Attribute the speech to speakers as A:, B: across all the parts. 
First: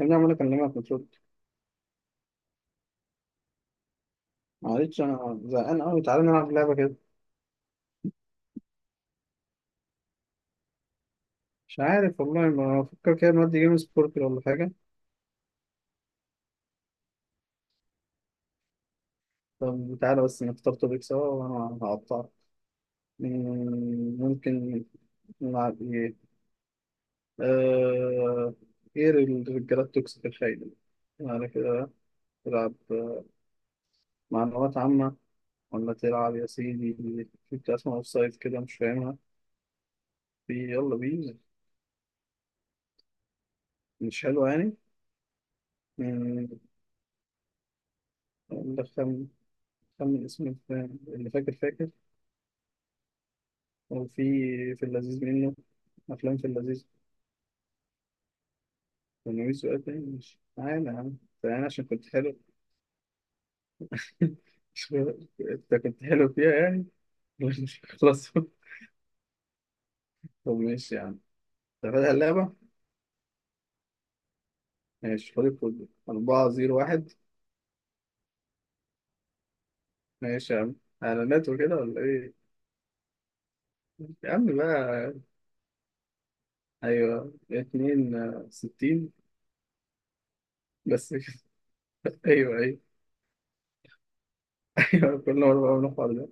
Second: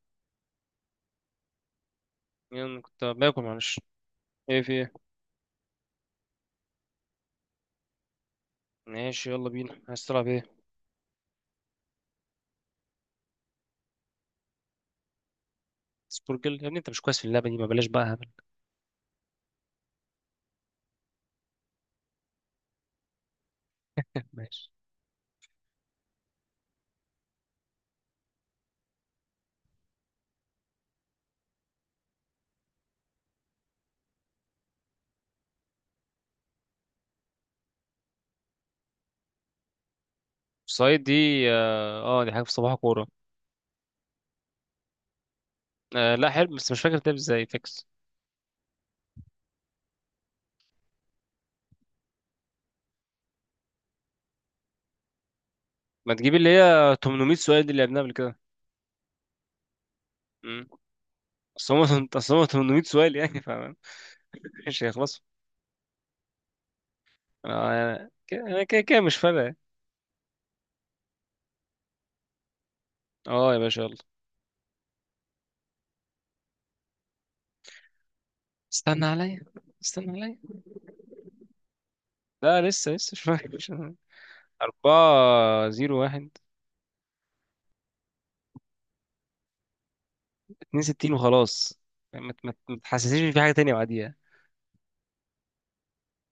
A: يا ابني عمال اكلمك مترد.
B: يلا، كنت باكل معلش. ايه، في ايه؟
A: معلش انا زهقان قوي، تعالى نلعب لعبه كده.
B: ماشي يلا بينا، عايز تلعب ايه؟
A: مش عارف والله، ما بفكر كده. نودي جيم سبوركل ولا حاجه؟
B: سبوركل يا ابني، انت مش كويس في اللعبه دي، ما بلاش بقى هبل.
A: طب تعالى بس نختار توبيك سوا وانا هقطعك.
B: ماشي.
A: ممكن. نلعب ايه؟ آه... ايه الرجاله التوكسيك الخاينه، يعني كده. تلعب معلومات عامه؟ ولا تلعب يا سيدي في بتاع اسمها اوف سايد كده مش فاهمها؟ في، يلا
B: سايد دي.
A: بينا.
B: اه، آه، دي حاجه في صباح كوره.
A: مش حلوه يعني؟
B: آه لا،
A: مم،
B: حلو بس مش فاكر بتلعب ازاي فيكس.
A: ندخل. خمن اسم الفيلم، اللي فاكر فاكر. هو في، في اللذيذ منه،
B: ما تجيب
A: أفلام في
B: اللي
A: اللذيذ.
B: هي 800 سؤال دي اللي لعبناها قبل كده؟
A: كان ناوي سؤال تاني، مش
B: امم
A: تعالى يا عم. تعالى
B: اصل
A: عشان كنت
B: هم اصل
A: حلو.
B: هم 800 سؤال، يعني فاهم، مش
A: مش-
B: هيخلصوا.
A: أنت كنت حلو فيها يعني. مش
B: انا
A: خلاص.
B: أنا كده كده مش فارقه يعني.
A: طب ماشي يا عم. أنت فاتح اللعبة؟
B: اه يا باشا يلا.
A: ماشي، خد الكود 401.
B: استنى عليا، استنى عليا.
A: ماشي يا عم. إعلانات وكده ولا إيه؟
B: لا لسه لسه مش فاكر
A: يا عم بقى.
B: أربعة زيرو واحد،
A: أيوه اتنين ستين.
B: 62
A: بس كده.
B: وخلاص.
A: أيوه،
B: ما
A: أيوه.
B: تحسسنيش ان في حاجه تانية بعديها.
A: أيوه، كل مرة بعمل الحوار ده.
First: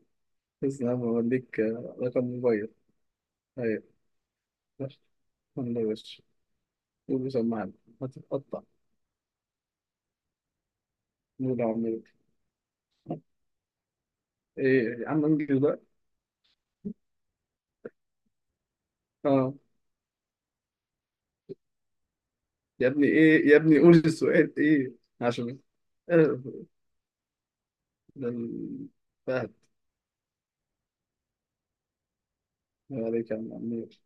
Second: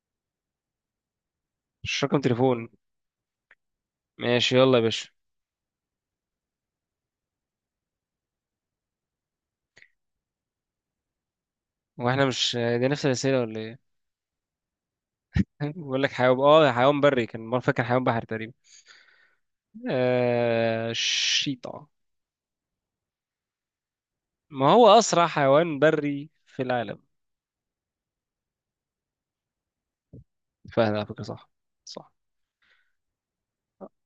A: بس أنا بوديك
B: مش رقم
A: رقم
B: تليفون؟
A: موبايل. أيوه.
B: ماشي يلا يا باشا.
A: والله يا باشا، قول سمعني. هتتقطع. قول يا عم
B: هو
A: إنجليزي.
B: احنا مش دي نفس الاسئله ولا ايه؟
A: إيه يا عم، انجز بقى.
B: بقول لك حيوان. اه حيوان بري، كان مره فاكر حيوان بحري تقريبا.
A: اه
B: الشيطه.
A: يا ابني، ايه يا ابني، قول السؤال
B: ما هو
A: ايه.
B: اسرع
A: عشان
B: حيوان بري
A: آه،
B: في العالم؟
A: ده ال- فهد.
B: فهد على فكره، صح. صح.
A: الله عليك يا عم عمير.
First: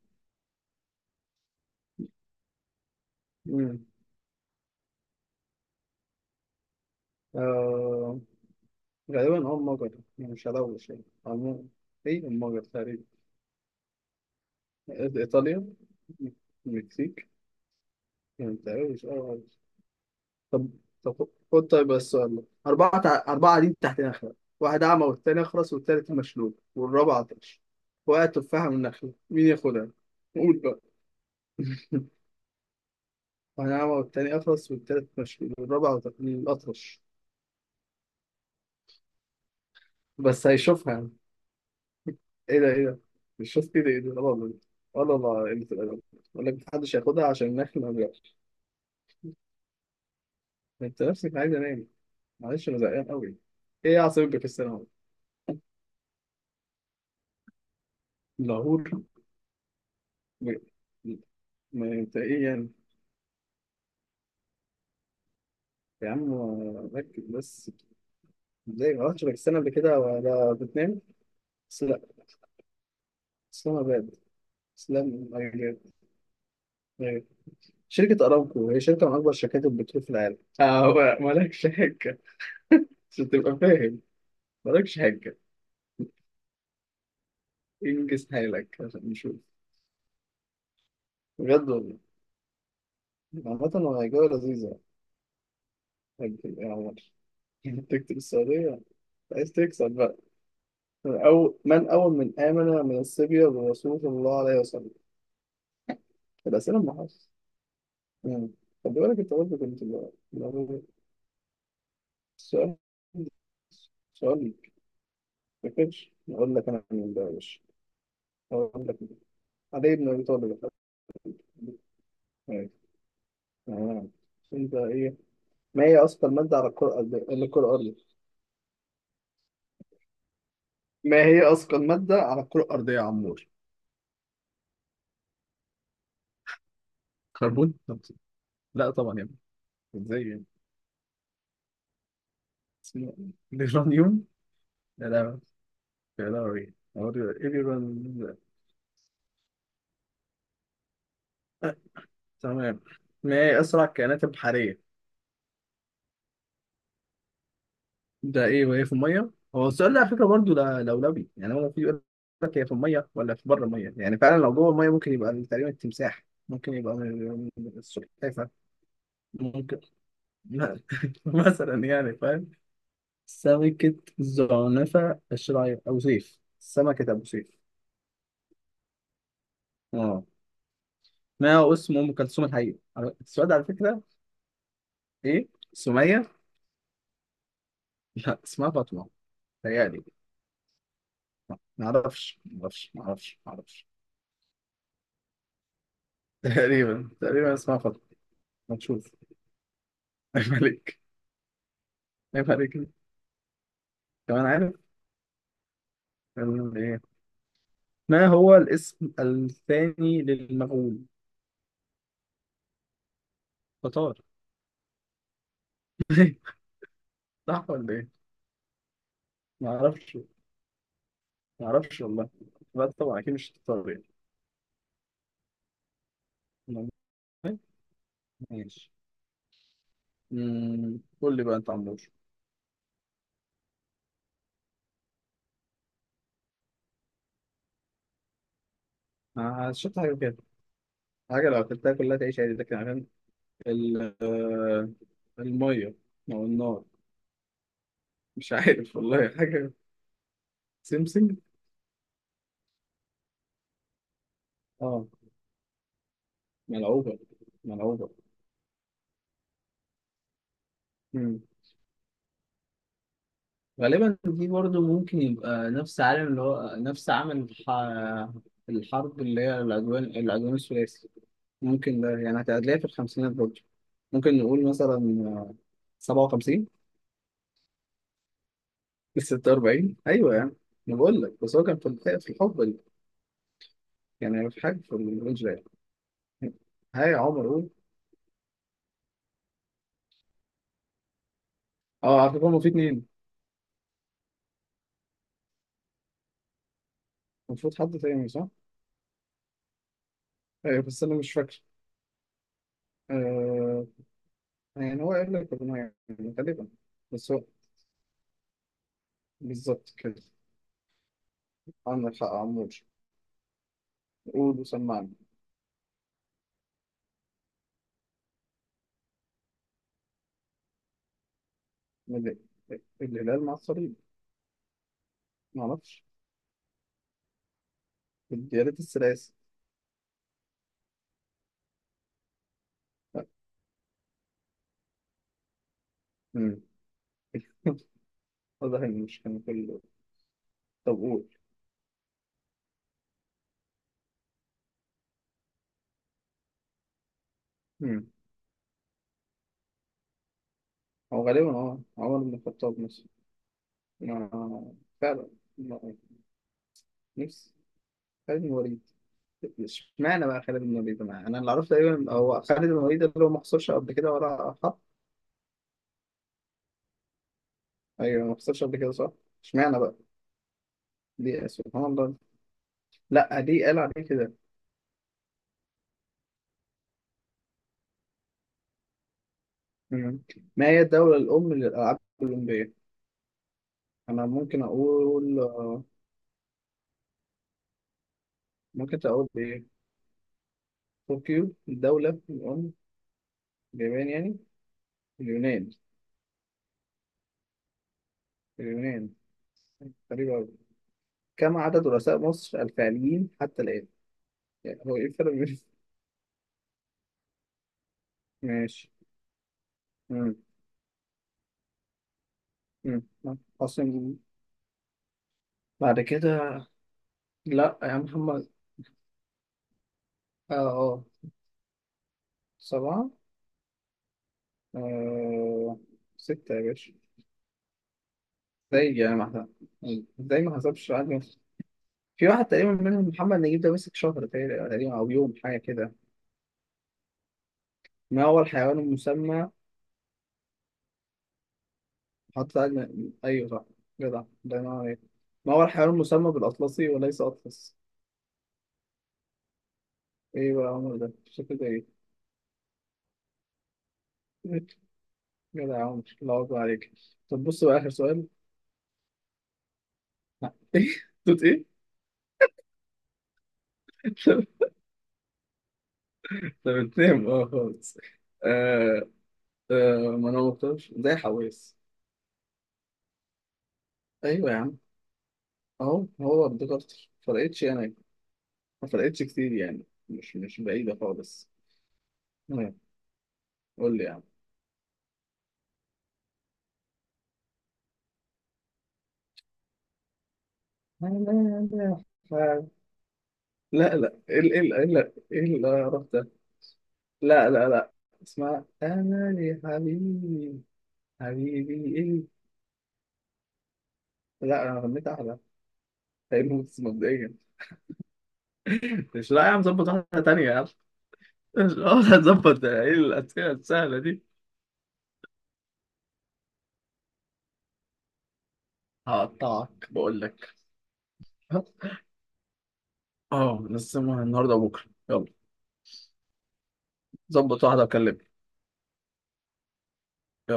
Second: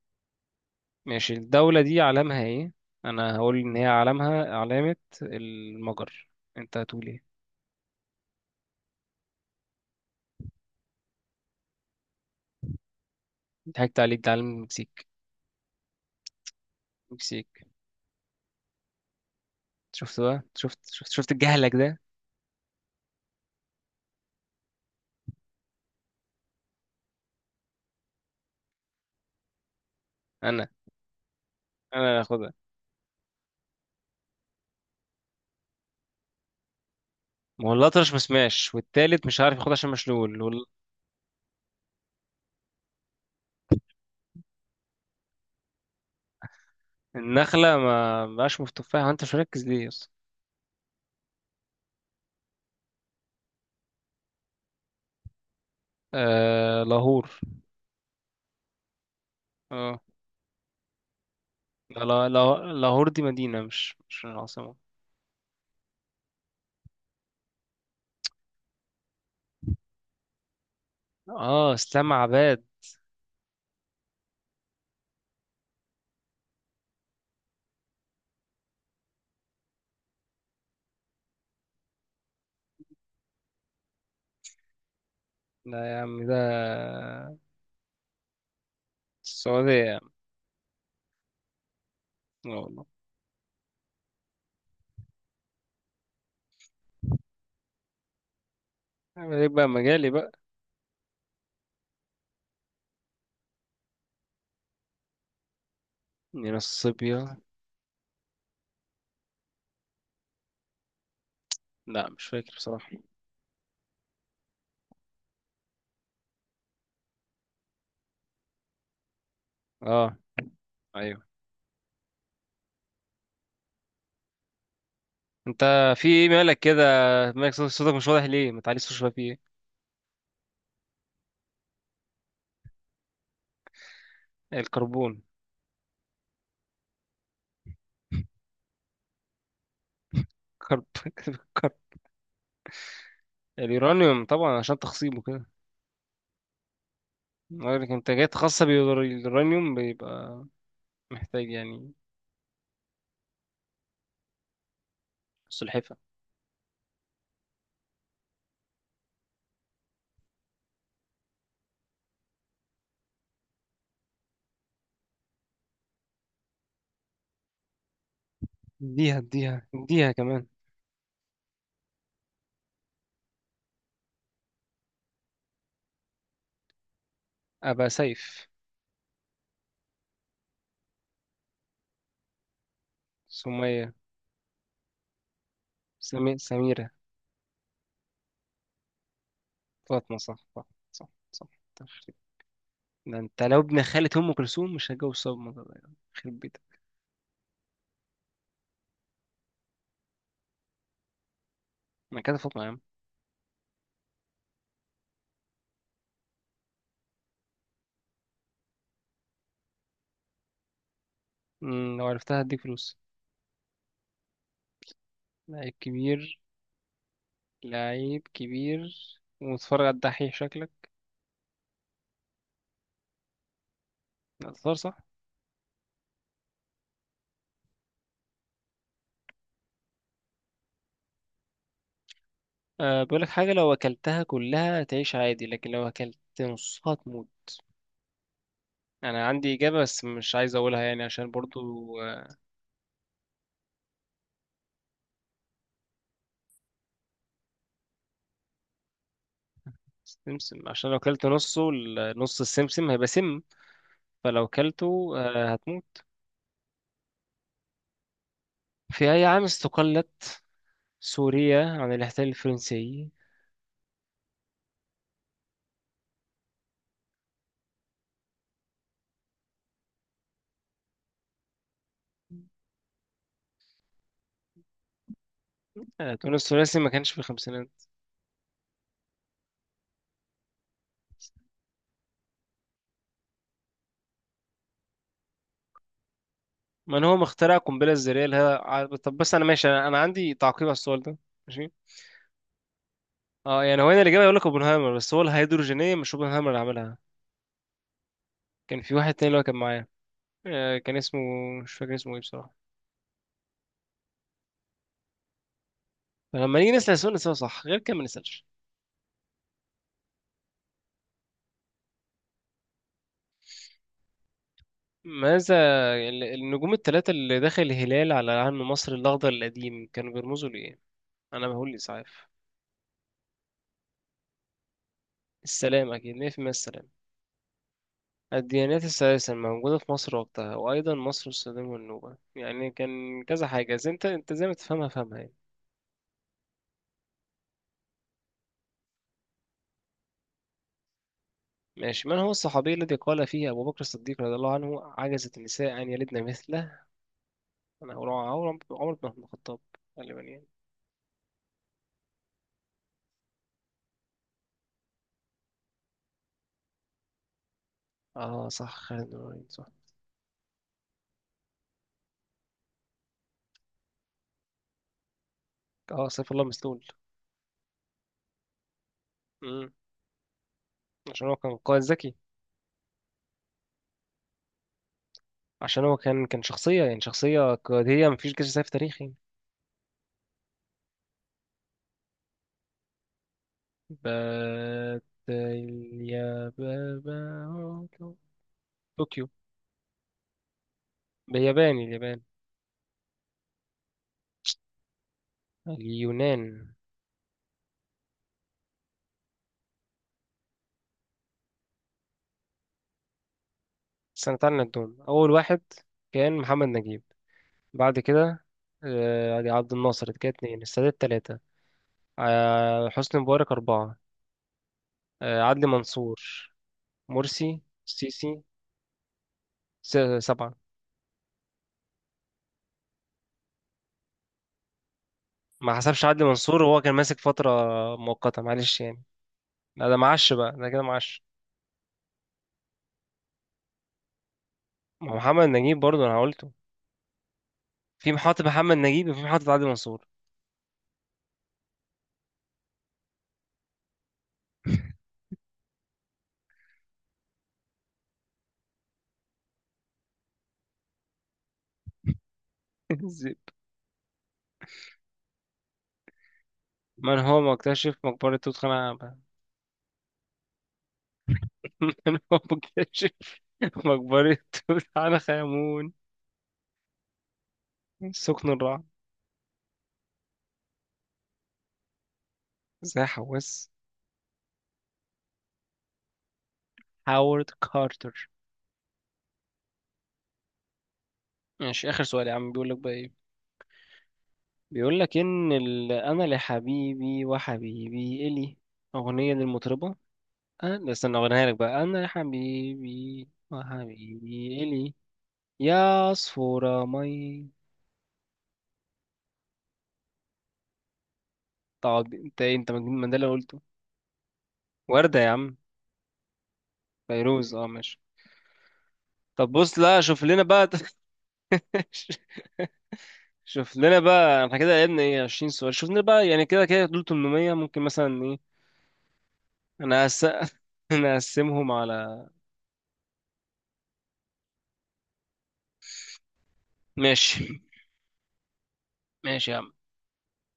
B: ماشي، الدوله دي علامها ايه؟ انا هقول ان
A: مم.
B: هي علامها علامه المجر. انت هتقول ايه؟
A: آه، غالبا مجر. يعني مش هلوش يعني، عموما. ايه المجر تقريبا.
B: ضحكت عليك، ده علم المكسيك.
A: إيطاليا. المكسيك.
B: المكسيك.
A: يعني متهيأليش اه.
B: شفت بقى،
A: طب
B: شفت شفت
A: طب
B: شفت
A: خد،
B: الجهلك
A: طيب بس
B: ده.
A: السؤال ده، أربعة قاعدين تحت نخلة. واحد أعمى، والتاني أخرس، والتالت مشلول، والرابع عطش. وقعت تفاحة من نخلة، مين ياخدها؟ قول
B: انا
A: بقى.
B: انا هاخدها.
A: واحد أعمى، والتاني أخرس، والتالت مشلول، والرابع الأطرش.
B: والأطرش مسماش، والتالت مش عارف ياخد عشان مشلول.
A: بس هيشوفها يعني. إيه ده، إيه ده؟ مش شوف كده، إيه ده؟ لا والله. ولا والله، قلة الأدب. يقول لك محدش هياخدها عشان
B: والنخلة
A: النخل ما
B: ما
A: بيعرفش.
B: بقاش في التفاح، انت مش مركز ليه اصلا.
A: أنت نفسك عايز أنام. معلش أنا زهقان أوي. إيه يا عصبية السنة؟
B: آه، لاهور.
A: لاهور.
B: اه.
A: م- م- ما أنت إيه يعني؟
B: لاهور دي مدينة، مش العاصمة.
A: يا عم ركز بس. زي ما قلتش لك السنة قبل كده، ولا بتنام.
B: اه،
A: بس لا.
B: اسلام عباد.
A: اسلام أباد، اسلام أباد. أيوة. شركة أرامكو هي شركة من أكبر شركات البترول في العالم، هو مالكش حجة. عشان تبقى فاهم، مالكش حجة.
B: لا يا عم، ده
A: انجز حالك عشان نشوف.
B: السعودية يا عم.
A: بجد والله.
B: لا والله.
A: عامة هو جولة لذيذة. هتجيب ايه يا عمر؟ تكتب السعودية.
B: عيب عليك
A: عايز
B: بقى،
A: تكسب
B: مجالي
A: بقى.
B: بقى.
A: أو من أول من آمن من الصبية برسول الله عليه وسلم.
B: دينا
A: الأسئلة المحاصصة.
B: الصبية.
A: مم. خد بالك انت برضه كنت لو.
B: لا مش فاكر
A: السؤال
B: بصراحة.
A: سؤال ما كانش اقول لك انا من ده يا باشا، اقول لك علي بن
B: اه،
A: ابي طالب.
B: ايوه.
A: أيوة. تمام. انت ايه؟ ما
B: انت،
A: هي
B: في ايه
A: اثقل ماده
B: مالك
A: على
B: كده؟
A: الكره الارضيه،
B: مالك، صوتك مش واضح ليه؟ ما تعليش صوتك شوية، في ايه؟
A: ما هي اثقل ماده على الكره الارضيه يا عمور؟
B: الكربون.
A: كربون؟ لا طبعا يا ابني، ازاي يعني.
B: كرب كربون.
A: اسمه
B: اليورانيوم
A: اليورانيوم.
B: طبعا عشان
A: لا
B: تخصيبه
A: لا،
B: كده.
A: لا لا، ايه
B: لكن
A: اليورانيوم
B: الانتاجات
A: ده؟
B: خاصة باليورانيوم بيبقى محتاج يعني.
A: تمام. ما هي اسرع الكائنات البحريه؟
B: سلحفة.
A: ده ايه وايه في الميه؟ هو السؤال ده على فكره برضه لولبي يعني. هو في يقول لك، هي في الميه ولا في بره الميه؟ يعني فعلا لو جوه الميه ممكن يبقى تقريبا التمساح، ممكن يبقى من السلحفاه.
B: اديها اديها
A: ممكن.
B: اديها كمان.
A: مثلا يعني، فاهم. سمكة زعنفة الشراعية أبو سيف، سمكة أبو سيف.
B: أبقى سيف.
A: اه. ما هو اسم أم كلثوم الحقيقي السؤال ده على
B: سمية.
A: فكرة. إيه، سمية؟
B: سميرة.
A: لا، اسمها فاطمة، تهيألي.
B: فاطمة، صح صح. صح صح. تخرب.
A: معرفش، معرفش،
B: ده
A: معرفش،
B: انت لو ابن
A: معرفش.
B: خالة أم كلثوم، مش هتجوز صدمة ده يعني. يخرب بيتك.
A: تقريبا، تقريبا اسمها فاطمة. هنشوف. ملك.
B: ما كده
A: ينفع
B: فاطمة
A: دي
B: يا عم.
A: كده؟ كمان عارف كان ايه. ما هو الاسم الثاني للمغول؟
B: مم، لو عرفتها هديك فلوس.
A: تتار.
B: لعيب كبير.
A: صح ولا
B: لعيب
A: ايه؟
B: كبير.
A: ما
B: ومتفرج على
A: اعرفش،
B: الدحيح شكلك.
A: ما اعرفش والله. لا طبعا، اكيد مش تتار
B: لا، تختار صح.
A: يعني. ماشي. قول لي بقى انت عمور.
B: أه بقولك حاجة، لو أكلتها كلها تعيش عادي، لكن لو أكلت نصها تموت. أنا عندي
A: آه،
B: إجابة
A: شفت
B: بس
A: حاجه
B: مش
A: كده.
B: عايز أقولها يعني عشان
A: حاجه لو اكلتها
B: برضو.
A: كلها
B: آه،
A: تعيش عادي، لكن عشان ال- آه، الميه او النار. مش عارف والله حاجه.
B: سمسم، عشان لو أكلت
A: سمسم.
B: نصه نص السمسم هيبقى سم، فلو
A: اه.
B: أكلته أه هتموت.
A: ملعوبه، ملعوبه.
B: في أي عام استقلت سوريا عن الاحتلال الفرنسي؟
A: غالبا دي برضه ممكن يبقى نفس عالم، اللي هو نفس عمل الحرب، اللي هي العدوان الثلاثي. ممكن ده يعني هتلاقيها في الخمسينات برضه، ممكن نقول مثلا
B: أه،
A: سبعة
B: تونس
A: وخمسين
B: الثلاثي ما كانش في الخمسينات.
A: 46، أيوة يعني. أنا بقول لك بس، هو كان في الحقبة دي، يعني في حاجة في الرينج ده يعني.
B: من
A: هاي
B: هو
A: يا عمر،
B: مخترع
A: قول.
B: القنبلة الذرية اللي هي طب بس أنا ماشي، أنا عندي تعقيب على السؤال ده. ماشي.
A: اه، على فكرة هما في اتنين.
B: اه يعني هو هنا الإجابة يقول لك اوبنهايمر، بس هو الهيدروجينية مش اوبنهايمر اللي عملها.
A: المفروض حد تاني صح؟
B: كان في واحد تاني اللي هو كان معايا.
A: أيوة
B: كان
A: بس أنا
B: اسمه،
A: مش فاكر.
B: مش فاكر اسمه ايه بصراحة.
A: آه، يعني هو قال لك ربنا يعني.
B: فلما
A: غالبا،
B: نيجي نسأل السؤال
A: بس
B: نسأله
A: هو
B: صح، غير كده ما نسألش.
A: بالظبط كده. عندك حق يا عمور. قول وسمعني.
B: ماذا النجوم الثلاثة اللي داخل الهلال على علم مصر الأخضر القديم كانوا بيرمزوا لإيه؟ أنا بقول إسعاف.
A: ال- الهلال مع الصليب. ما
B: السلام
A: اعرفش.
B: أكيد 100%، السلام.
A: الديالات
B: الديانات الثلاثة
A: الثلاثي.
B: الموجودة في مصر وقتها، وأيضا مصر والسودان والنوبة، يعني كان
A: لا.
B: كذا حاجة، زي أنت زي ما تفهمها فهمها يعني.
A: مم. واضح ان مش كان كله. طب قول.
B: ماشي. من هو الصحابي الذي قال فيه أبو بكر الصديق رضي الله عنه عجزت النساء أن يلدن مثله؟ انا
A: مم.
B: عمر، عمر بن عبد الخطاب، غالبا يعني.
A: هو غالبا عمر بن الخطاب مثلا. ما، فعلا، ما- نفس خالد بن
B: اه صح،
A: الوليد.
B: خالد بن الوليد، صح.
A: اشمعنى بقى خالد بن الوليد، أنا اللي اعرفه، تقريبا هو خالد بن الوليد اللي هو ما خسرش قبل كده، ولا حط.
B: اه، سيف الله مسلول.
A: ايوه، ما خسرش قبل كده صح.
B: امم.
A: اشمعنى بقى؟
B: عشان هو
A: دي
B: كان قائد
A: سبحان
B: ذكي.
A: الله. لا، دي قال عليه كده.
B: عشان هو كان شخصية، يعني شخصية قيادية، مفيش جيش سيف تاريخي.
A: مم. ما هي الدولة الأم للألعاب الأولمبية؟ أنا ممكن
B: بات.
A: أقول
B: يا بابا.
A: ممكن
B: طوكيو.
A: أقول إيه. طوكيو
B: بياباني،
A: الدولة
B: اليابان.
A: الأم؟ اليابان يعني؟ اليونان.
B: اليونان.
A: اليونان. غريبة أوي. كم عدد رؤساء مصر الفعليين حتى الآن؟
B: سنة، تعالى
A: يعني هو
B: نعدهم.
A: إيه
B: أول
A: الفرق بين.
B: واحد كان محمد نجيب، بعد كده
A: ماشي.
B: عبد الناصر كده
A: مم.
B: اتنين، السادات تلاتة،
A: مم.
B: حسني مبارك أربعة،
A: عاصم.
B: عدلي
A: بعد
B: منصور،
A: كده.
B: مرسي،
A: لا يا
B: سيسي.
A: محمد.
B: سبعة.
A: آه، آه، سبعة.
B: ما
A: آه،
B: حسبش عدلي
A: ستة يا
B: منصور وهو
A: باشا.
B: كان ماسك فترة مؤقتة، معلش
A: ازاي
B: يعني.
A: يعني ما حسب.
B: لا ده معش
A: ازاي
B: بقى،
A: ما
B: ده كده
A: حسبش
B: معش.
A: عدد. في واحد تقريبا منهم محمد نجيب، ده مسك شهر تقريبا، تقريباً،
B: ما
A: أو
B: هو،
A: يوم
B: محمد
A: حاجة
B: نجيب
A: كده.
B: برضه أنا قلته. في
A: ما هو
B: محطة محمد
A: الحيوان
B: نجيب، وفي
A: المسمى،
B: محطة عدلي منصور.
A: حط أجمل، أيوه صح، جدع الله ينور عليك. ما هو الحيوان المسمى بالأطلسي وليس أطلس؟ إيه بقى يا عمر ده؟ شكله ده إيه؟
B: زيد.
A: جدع يا عمر، الله أكبر عليك.
B: من هو
A: طب بص بقى آخر
B: مكتشف
A: سؤال.
B: مقبرة توت عنخ آمون؟
A: إيه؟ توت إيه؟
B: من هو مكتشف مقبرة
A: طب.
B: توت عنخ آمون؟
A: طب بتنام خالص.
B: سكن الرعب.
A: آه، آه. ما أنا مختارش زي حواس.
B: زي حواس.
A: أيوه يا عم. أهو، هو افتكرت،
B: هاورد
A: فرقتش أنا.
B: كارتر.
A: ما فرقتش كتير يعني، مش بعيدة خالص.
B: ماشي، آخر سؤال يا عم، بيقول
A: تمام.
B: لك بقى إيه؟
A: قول لي يا عم.
B: بيقول لك ان انا لحبيبي وحبيبي الي، اغنيه للمطربه. أه ده
A: لا،
B: استنى اغنيها لك بقى،
A: لا،
B: انا
A: لا.
B: لحبيبي
A: لا، لا، لا،
B: وحبيبي الي،
A: ايه اللي
B: يا
A: رحت.
B: عصفورة مي.
A: لا، لا، لا. اسمع أمل حبيبي. حبيبي
B: طب
A: إيه؟
B: انت ايه، انت مجنون من ده اللي قلته؟
A: لا أنا غنيت
B: ورده يا
A: أحلى،
B: عم.
A: تقريبا بس مبدئيا.
B: فيروز، اه ماشي.
A: مش، لا يا
B: طب
A: عم،
B: بص
A: ظبط
B: لا،
A: واحدة
B: شوف لنا
A: تانية يا عم.
B: بقى.
A: مش قادر، هتظبط إيه الأسئلة
B: شوف لنا
A: السهلة دي.
B: بقى، احنا كده لعبنا ايه، 20 سؤال، شوف لنا بقى يعني، كده كده دول 800، ممكن مثلا ايه.
A: هقطعك
B: انا
A: بقول
B: هس...
A: لك.
B: انا هقسمهم على.
A: أه، نقسمها النهاردة وبكرة. يلا.
B: ماشي.
A: ظبط واحدة وكلمني.
B: ماشي يا عم.